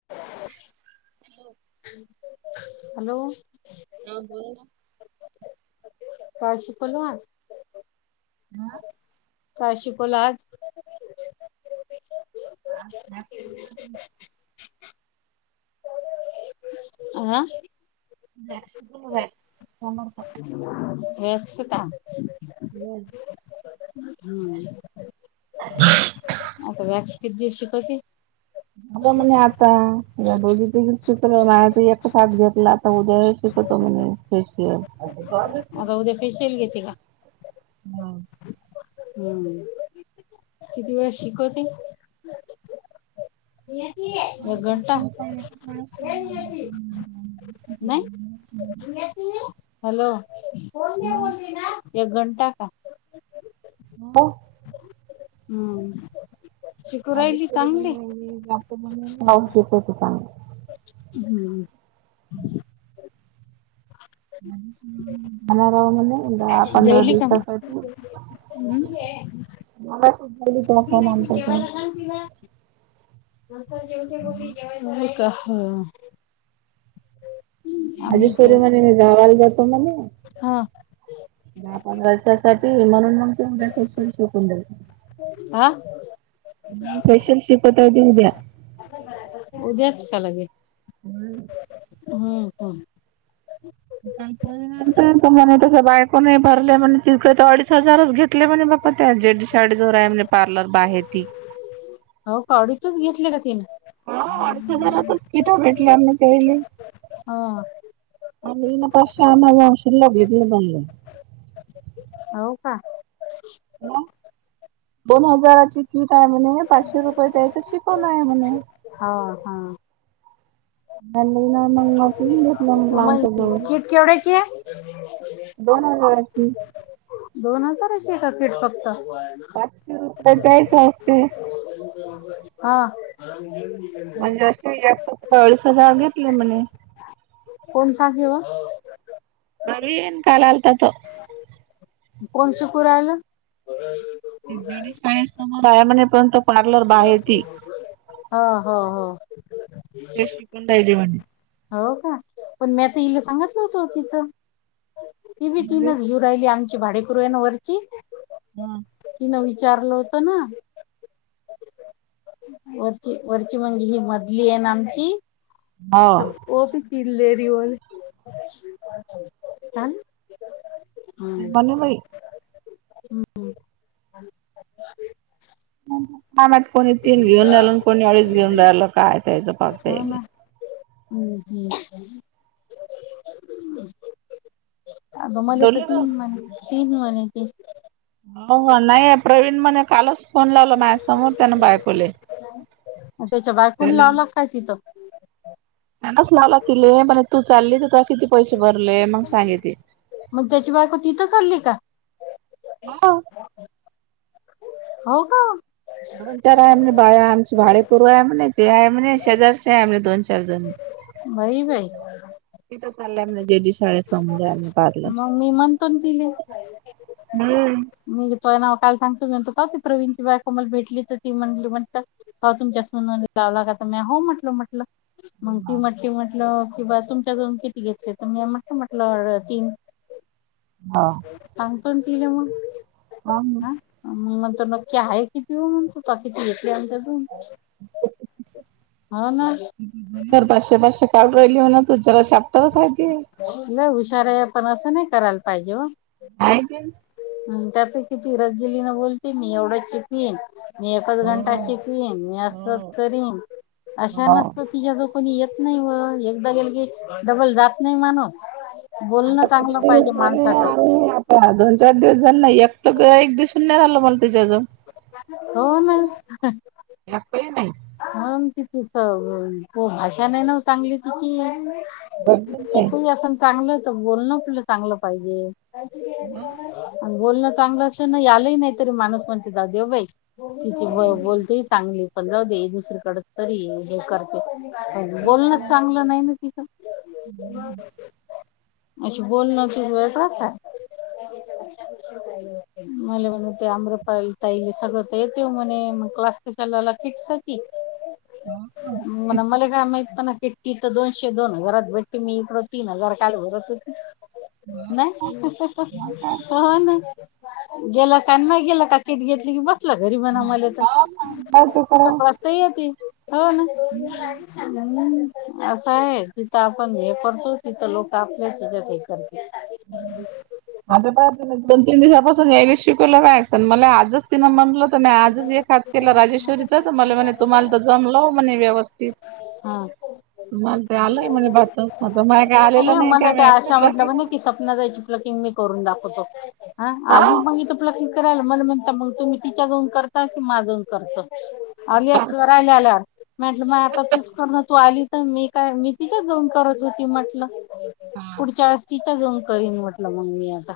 [inaudible] [unintelligible] Hello. [unintelligible] काय शिकलो आज? आ? काय शिकलो आज? [inaudible] आ? [unintelligible] व्यवस्थित हाय. बर. हम्म. आता वॅक्स किती दिवसं शिकवती? हो म्हणे आता या दोघी चित्र माझ तर एक [unintelligible] तो उद्या शिकवतो म्हणे फेशियल. आता उद्या फेशियल घेती का? हाव. हम्म. किती वेळ शिकवती? नाही? [unintelligible] हॅलो, एक घंटा का? [unintelligible] हा. [unintelligible] [unintelligible] हम्म ह [inaudible] जाणार हाय म्हणे, दहा पंधरा जेवली का मग? दिवसासाठी. [inaudible] मगाशीच झाली तेव्हा फोन आलता तो. होय का? हा. आम्ही राजेश्वरी जेव म्हणे मी गावाला जातो म्हणे हा. दहा, पंधरा दिवसासाठी म्हणून मग ते फेशियल म्हंटल शिकून [unintelligible] आ? मग फेशियल शिकवता येते उद्या. उद्याच का लगेच? [inaudible] हम्म [unintelligible] त्याच्या बायकोने नाही भरले म्हणे तीच तो अडीश हजार घेतले म्हणे बघ. म त्या जेडीशाडी जोर आहे म्हणे, पार्लर बाहेती. हो, कावडीतच घेतली का तेनी? [inaudible] इथं भेटल्या म्हणं ते. आ. [unintelligible] पैशे आणायला [unintelligible] हाव का? म दोन हजाराची ती काय म्हणे, पाचशे रुपये द्यायची शिकवण आहे म्हणे. हा हा मग किट केवढ्याची आहे [unintelligible] दोन हजारांची. दोन हजारांची का किट फक्त? पाचाशे रुपये द्यायचे हाईत ते. हा. म्हणजे [unintelligible] अ अडीस हजार घेतले म्हणे. कोण सांगे हो? घरी इन काल आलता तो. कोण शिकू रायलं? ते दिडी शाळेसमोर आहे, म्हणे पण तो पार्लर बाहेर ती ओ, हो हो. तेच शिकून राहिले म्हणे. हो का, पण म्या त तिला सांगतलं हुतं तिचं. तेबी म्हणे तीनच घेऊन घेऊन राहिली, आमची भाडेकरु आहे ना वरची हा. तिनं विचारलं होत ना वरची, वरची म्हणजे ही मधली आहे ना आमची हाव ओसी पील्लेरी वाले. [unintelligible] बनुबाई हम्म. [inaudible] काय माहित कोणी तेन घेऊन राहिलं आणि कोणी अडीच घेऊन राहिलं काय त्याचं बगताय ते. [unintelligible] अगं मले तर जेवली तू? तीन म्हणे, तीन म्हणे ती. आव्वा नाय, प्रवीण म्हणे कालच फोन लावला माझ्यासमोर त्यानं बायकोले. त्याच्या बायकोन त्याले लावला काय तीचं? असं मला तिने म्हणे तू चालली, तर किती पैसे भरले मंग सांगेल ती. मग त्याची बायको तिथं चालली का? हो. हो का? दोन चार आहे म्हणे बाया आमच्या भाडेकरु आहे म्हणे, ते आहे म्हणे, शेजारचे आहे म्हणे दोन चारजण. बाई, बाई. तिथे चालले म्हणे, जेडी शाळेसमोर आलं पार्लर. मग मी म्हणतो ना तिले नाय. मी तोय नाव काल सांगतो म्हणतो, का ती प्रवीणची बायको मला भेटली, तर ती म्हणली म्हणता हो तुमच्या सूनने लावला का? तर मी हो म्हटलं म्हटलं. मग ती म्हंटली म्हटलं, की बा तुमच्या दोन किट घेतले, त म्या म्हटले म्हटलं तीन. हाव. सांग पण तिले मग. आणि नंतर मग नक्की आहे किती [unintelligible] किती घेतले याच्यातून हो ना. तर पाचशे पाचशे काढू राहिली म्हणे ना तू जरा चॅप्टरच आहे ते. लय हुशार हाय पण असं नाही करायला पाहिजे ओ. हाय [unintelligible] हं त्यात किती रगिली ने बोलते मी एवढंच शिकवीन. मी एकच घंटा शिकवीन, मी असच करीन. अशा नसतात तिच्याकडं कोणी येत नाही व एकदा गेल की डबल जात नाही माणूस. बोलणं आता किती चांगलं दिवस पाहिजे झाले माणसाचं [unintelligible] हा दोन चार दिवस झाले ना एकट गिऱ्हाईक दिसून नाही राहील मला तिच्याजवळ. हो ना. एकटही नाही. हाव तिची त भाषा नाही ना ओ चांगली तिची. बघितलंय. तु असण चांगलं, तर बोलण आपलं चांगलं पाहिजे. आणि बोलणं चांगलं असलं ना आलंही नाही तरी माणूस म्हणते जाऊ दे ओ बाई. तिचे बो बोलतेही चांगली, पण जाऊ दे. दुसरीकडे तरी हे कर पण बोलणच चांगलं नाही ना तिचं. अशीे बोलण सुरू हाय का काय? मले म्हणे ते आम्रपाली ताईली सगळं तर येते म्हणे, मग क्लास कशाला आला किटसाठी? मग मला काय माहित म्हणाव किट तिथं दोनशे दोन हजारात भेटते. मी इकडं तीन हजार काल भरत होती. नाही. हो ना, गेलं का नाही गेलं का किट घेतली की बस तुला घरी बनाव मले तर काय करू? तक्रार तर येती, हो ना. हम्म. असं आहे तिथं आपण हे करतो तिथं लोक आपले हेच्यात हे करतेत. आता पहा दोन तीन दिवसापासून यायला शिकवलं असनं. मला आजच तिनं म्हटलं तर नाही आजच हे खात केलं राजेश्वरीच, तर म्हला म्हणे तुम्हाला तर जमलंव म्हणे व्यवस्थित. हा. तुम्हाला ते आलंय म्हणे [unintelligible] मला काय आलेलं नाही काय [unintelligible] [unintelligible] ताईची प्लकिंग मी करून दाखवतो. हा आली मग इथं प्लकिंग करायला मला म्हणता, मग तुम्ही तिच्या जाऊन करता, की माझ जाऊन करतं? आली करायल्या आल्यावर. म्हटलं मग आता तूच कर ना तू आली तर मी काय मी तिथच जाऊन करत होती म्हटलं. पुढच्या वेळेस तिथं जाऊन करीन म्हटलं मग मी आता,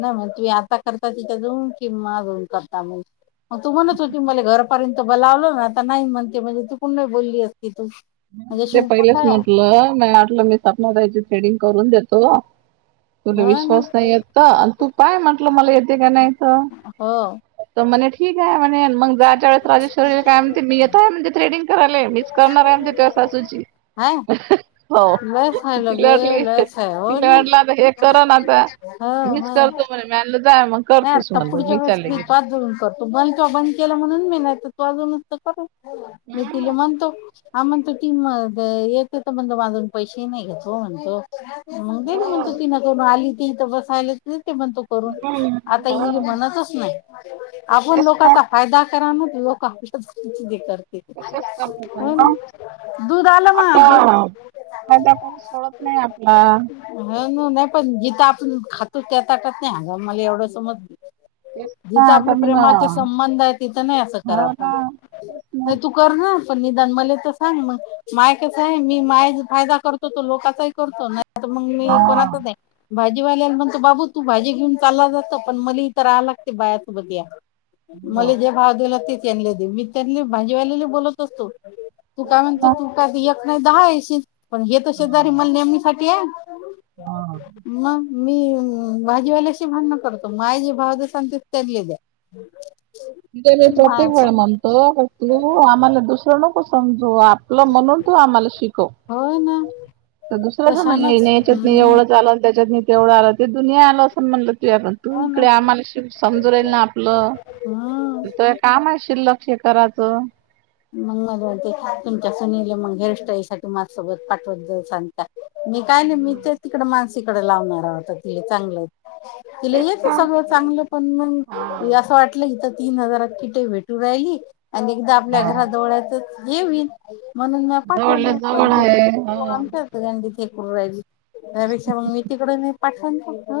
ना मग तू या का करता तिथं जाऊन, की माझ्या जवळ करता म्हणे? तू म्हण होती मले घरपर्यंत ते ब लावलं ना, आता नाही म्हणते. म्हणजे चुकून नाही बोलली असती तू. म्हणजे अशी ते उपट पहिलंच आहे म्हटलं, मया वाटलं मी सपना ताईची थ्रेडिंग करून देतो तुले हो ना विश्वास नाही येत का? आणि तू काय म्हटलं मला येते का नाहीत. हो. त म्हणे, ठीक हाय म्हणेल. मग जायच्या वेळेस राजेश्रीला काय म्हणते, मी येतोय म्हणते थ्रेडिंग करायले. मिच करणार आहे म्हणे तुझ्या सासूची. हा हो लईच हाय तिला लोगे, वाटली लईच हाय. हो तिला वाटलं आता हे ना. करन आता. मीच हो. करतो म्हणे म्या म्हणलं जाय मग. कर नाही तूच आता म्हणलं पुढच्या वेळेस चालले मी गेले. तुझ्याच जवळून कर तो बनतो बंद कवा बंद केलं म्हणून मी म्हणत, तर तू अजूनच तर कर मी तिला म्हणतो. हा म्हण तो टीम द येत होतं म्हणलं म अजून पैसे नाहीयेत ओ म्हणतो. म तेच हो म्हणत होती, मधून आली होती इथं बसायला येत नाही ते म्हणत मग काय झालं? आता ही म्हणतच नाही, आपण तेच ना लोकांचा फायदा करा नात लोकं [unintelligible] तसंच करता त्यांना? दुधाला आता फायदा कोणी सोडत नाही आपला. ह नाही पण जिथं आपण खातो, त्या ताटत नाही हागाव मला एवढं समजलं. तेच ना जिथं आता आपलं मी ना प्रेमाचे संबंध आहे, तिथं नाही असं करा हो आपण. ना तेच ना नाही तू करना, पण निदान मले तर सांगना. माय कसाय मी माय फायदा करतो, तो लोकाचाही करतो ना आता मग मी कोणातच नाही, भाजीवाल्याला म्हणतो बाबू तू भाजी घेऊन चालला जातं, पण मले इथं राहाय लागतं बायासोबत या. फायद्याला तीच आणली होती. [unintelligible] भाजीवालीला बोलतेस तू? तू तेच काय म्हणत ना तू का एक हाय नाही दहा येशील. पण हे तर शेजारी मल नेहमीसाठी हाय. मग मी भाजीवाल्याशी केव्हा ना करतो. माय जी भावजं सांगते त्याल हे द्या. मी त्याले प्रत्येक मायाचा वेळ म्हणतो, का तू आम्हाला दुसरं नको समजू. आ तुला म्हणून तू आमला शिकव. होय ना. तर दुसरंच नाही, तशानच हेन याच्यातनं हम्म एवढंच आलं आणि त्याच्यातनी तेवढं आलं. ते दुनिया आल असं म्हणलं, तूयापण तू हो ना इकडे आम्हाला समजू राईल ना आपलं. हा. इथं काम असशील, लक्षे कराचं. मग म म्हणते, तुमच्या सुनीले मग हेअर सटाईलसाठी माझसोबत पाठवत जाऊ सांगता. मी काय नाही. मीतर ते तिकड मानसीकड लावणार आहे वाटतं ती चांगलं तिला तेच येतं ना सगळं चांगलं पण, मग असं वाटलं इथ तीन हजारात किटे भेटू राहिल आणि एकदा आपल्या घराजवळ याचं हे होईल. म्हणून म्या जवळल्या पाठवलं, पण जवळ ते आहे हो आमच्याच सगळ्यांचीच हे करून राहिली. त्यापेक्षा मग मी तिकडं नाही पाठवंत. ह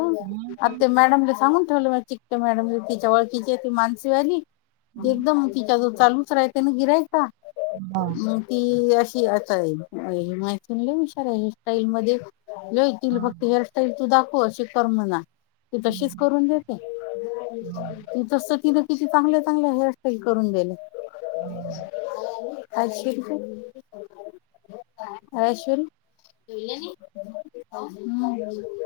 आता ते मॅडमले सांगून ठेवलं म्या चिकट्या मॅडम तिच्या ओळखीची हाय ती मानसीवाली. ती एकदम तिच्या जवळ चालूच राहाय, तेनं गिऱ्हाईका [unintelligible] मग ती अशी अस आहे, ही माहितीनं लय हुशार आहे, हेअर सटाईल मध्ये. लई तिले फक्त हेअर स्टाईल तू दाखव अशी कर म्हणा. ती तशीच करून देते. ती तस तीनं किती चांगल्या चांगल्या हेअरस्टाईल देले. [unintelligible] [unintelligible]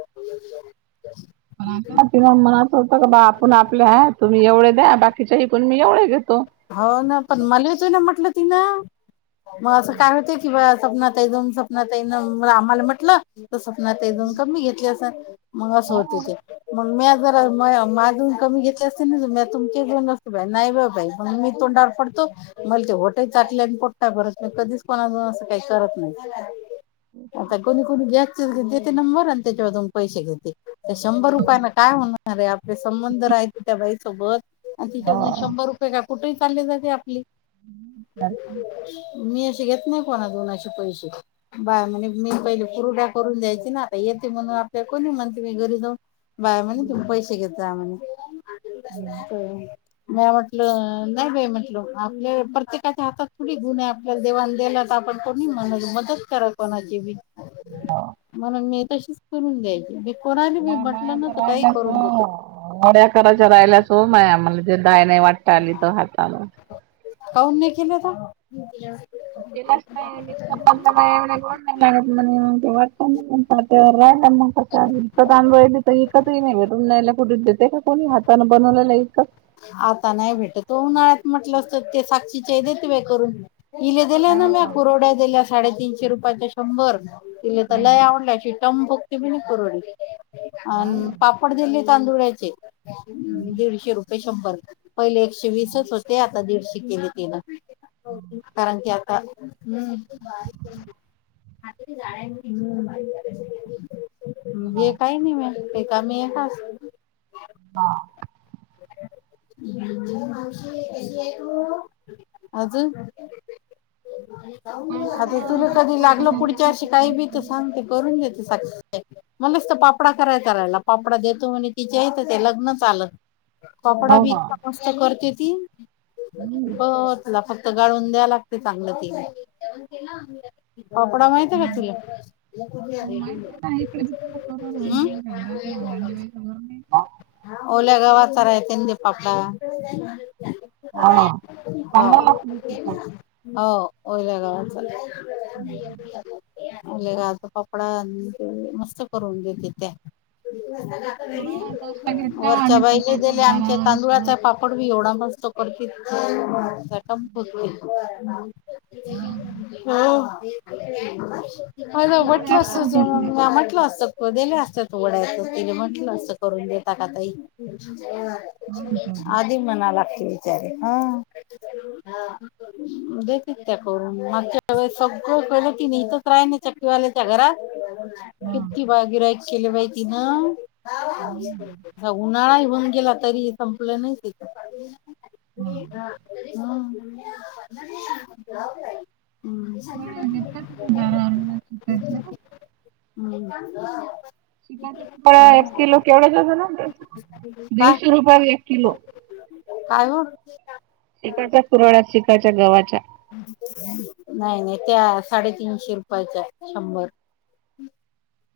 तिला म्हणत होत का बा आपण आपल्या हाय. तुम्ही एवढे द्या बाकीच्या इकुन मी एवढे घेतो. हाव ना पण मला तो ना म्हटलं ति ना मग असं काय होते किंवा सपना ताई दोन सपना ताई ना आम्हाला म्हटलं तर सपना ताई दोन कमी घेतली असं मग असं होते ते. मग म्या जरा म माजून कमी घेतले असते ना मे तुमचे दोन असते बाई नाही बा बाई म्हणून मी तोंडावर पडतो मला ते होट यी चटल्यान आणि पोट ही नाही बरत मी कधीच कोणा जून असं काही करत नाही. आणि कोणी कोणी गॅसचे देते नंबर त्याच्यावं जाऊन पैसे घेते ते शंभर रुपयान काय होणार ये आपले संबंध रायते त्या बाईसोबत आणि तिच्या कण शंभर रुपय कुठेही चालली ती आपली. [unintelligible] मी अशी घेत नाही कोणा कोणाचे पैसे. बाय म्हणे मी पहिले कुरुड्या करून दयायची ना आता येते म्हणून आपल्या कोणी म्हणते मी घरी जाऊन बाया म्हणे तुम्ही पैसे घेत जा म्हणे म्या म्हटलं नाही बाई म्हटल आपल्या प्रत्येकाच्या हातात थोडी गुण आहे आपल्याला देवाण देला तर आपण कोणी म्ह मदत खर कोणाची बी. हा. म्हणून मी तशीच करून द्यायची मी कोणाले बी म माया म्हटलं ना तर काही राहिल्याच करून देतो. हो वड्या कराच्या राहिल्यासो माया मला टी डाळ नाही वाटता आली तर हातानं. काऊन नाइ केल्या तू? केलाच नाय [unintelligible] त्यात आमच्या इथ इकतही नाही भेटून राहिल्या कुठे देते का कोणी हातांन बनवलेला इकत. आता नाही भेटत वो, उन्हाळ्यात म्हटलं असत ते साक्षची आई देते बाई करून. इले दिल्या ना म्या कुरवड्या दिल्या साडेतीनशे रुपयाच्या शंभर, ईले त लय आवडल्या शी दाम- फक्ते बी नाही करडी [unintelligible] अन पापड दिले तांदुळाचे. दीडशे रुपये शंभर, पहिले एकशे वीसच होते आता दीडशे केले तिन. कारण कि आता हम्म. ये काय नी मी ते का मी आस हां. अजून? आता तुला कधी लागल पुढ ती अशी काय बी त सांगते करून घेते साक्षी म्हणूनच त पापडा करायचा राहायला पापडा देतो म्हने तिची आई ते लग्नच आल. पापडा बि इतका मस्त करते ती तुला फक्त गाळून द्या लागते चांगलं ते. फापडा माहिते का तुला? हम्. [unintelligible] ओल्या गवचा रायतेंन ते पापडा. हो [unintelligible] हो ओयल्या गावा चालाय. लय राजो पापडा आन मस्त करून देतेत्या. वरच्या बाईले दिले आमच्यात त्याचा पापड बी एवढा मस्त करती [unintelligible] टम फुकते. हो. हॉलो म्हटलं असत म्या म्हटलं असतं. व गेले असते वडाय तिने म्हटलं असतं असं करून देता का ताई. आधी म्हणाय लागतय त्याला हा. देतात त्या करून मागच्या वेळी इथेच राहून सगळे. चक्की वाल्याच्या घरात किती बाय गिराईक केलं तिनं. उन्हाळा इवन गेला तरी संपलं नाय तिचं. [inaudible] हम्. [inaudible] त्या एक किलो केवड्याचा [unintelligible] काय दीडशे रुपयाला एक. किलो. काय हो? चिकाच्या कुरळ्या चिकाच्या गव्हाच्या. नाही नाही त्या साडेतीनशे रुपयाचं आहे शंभर.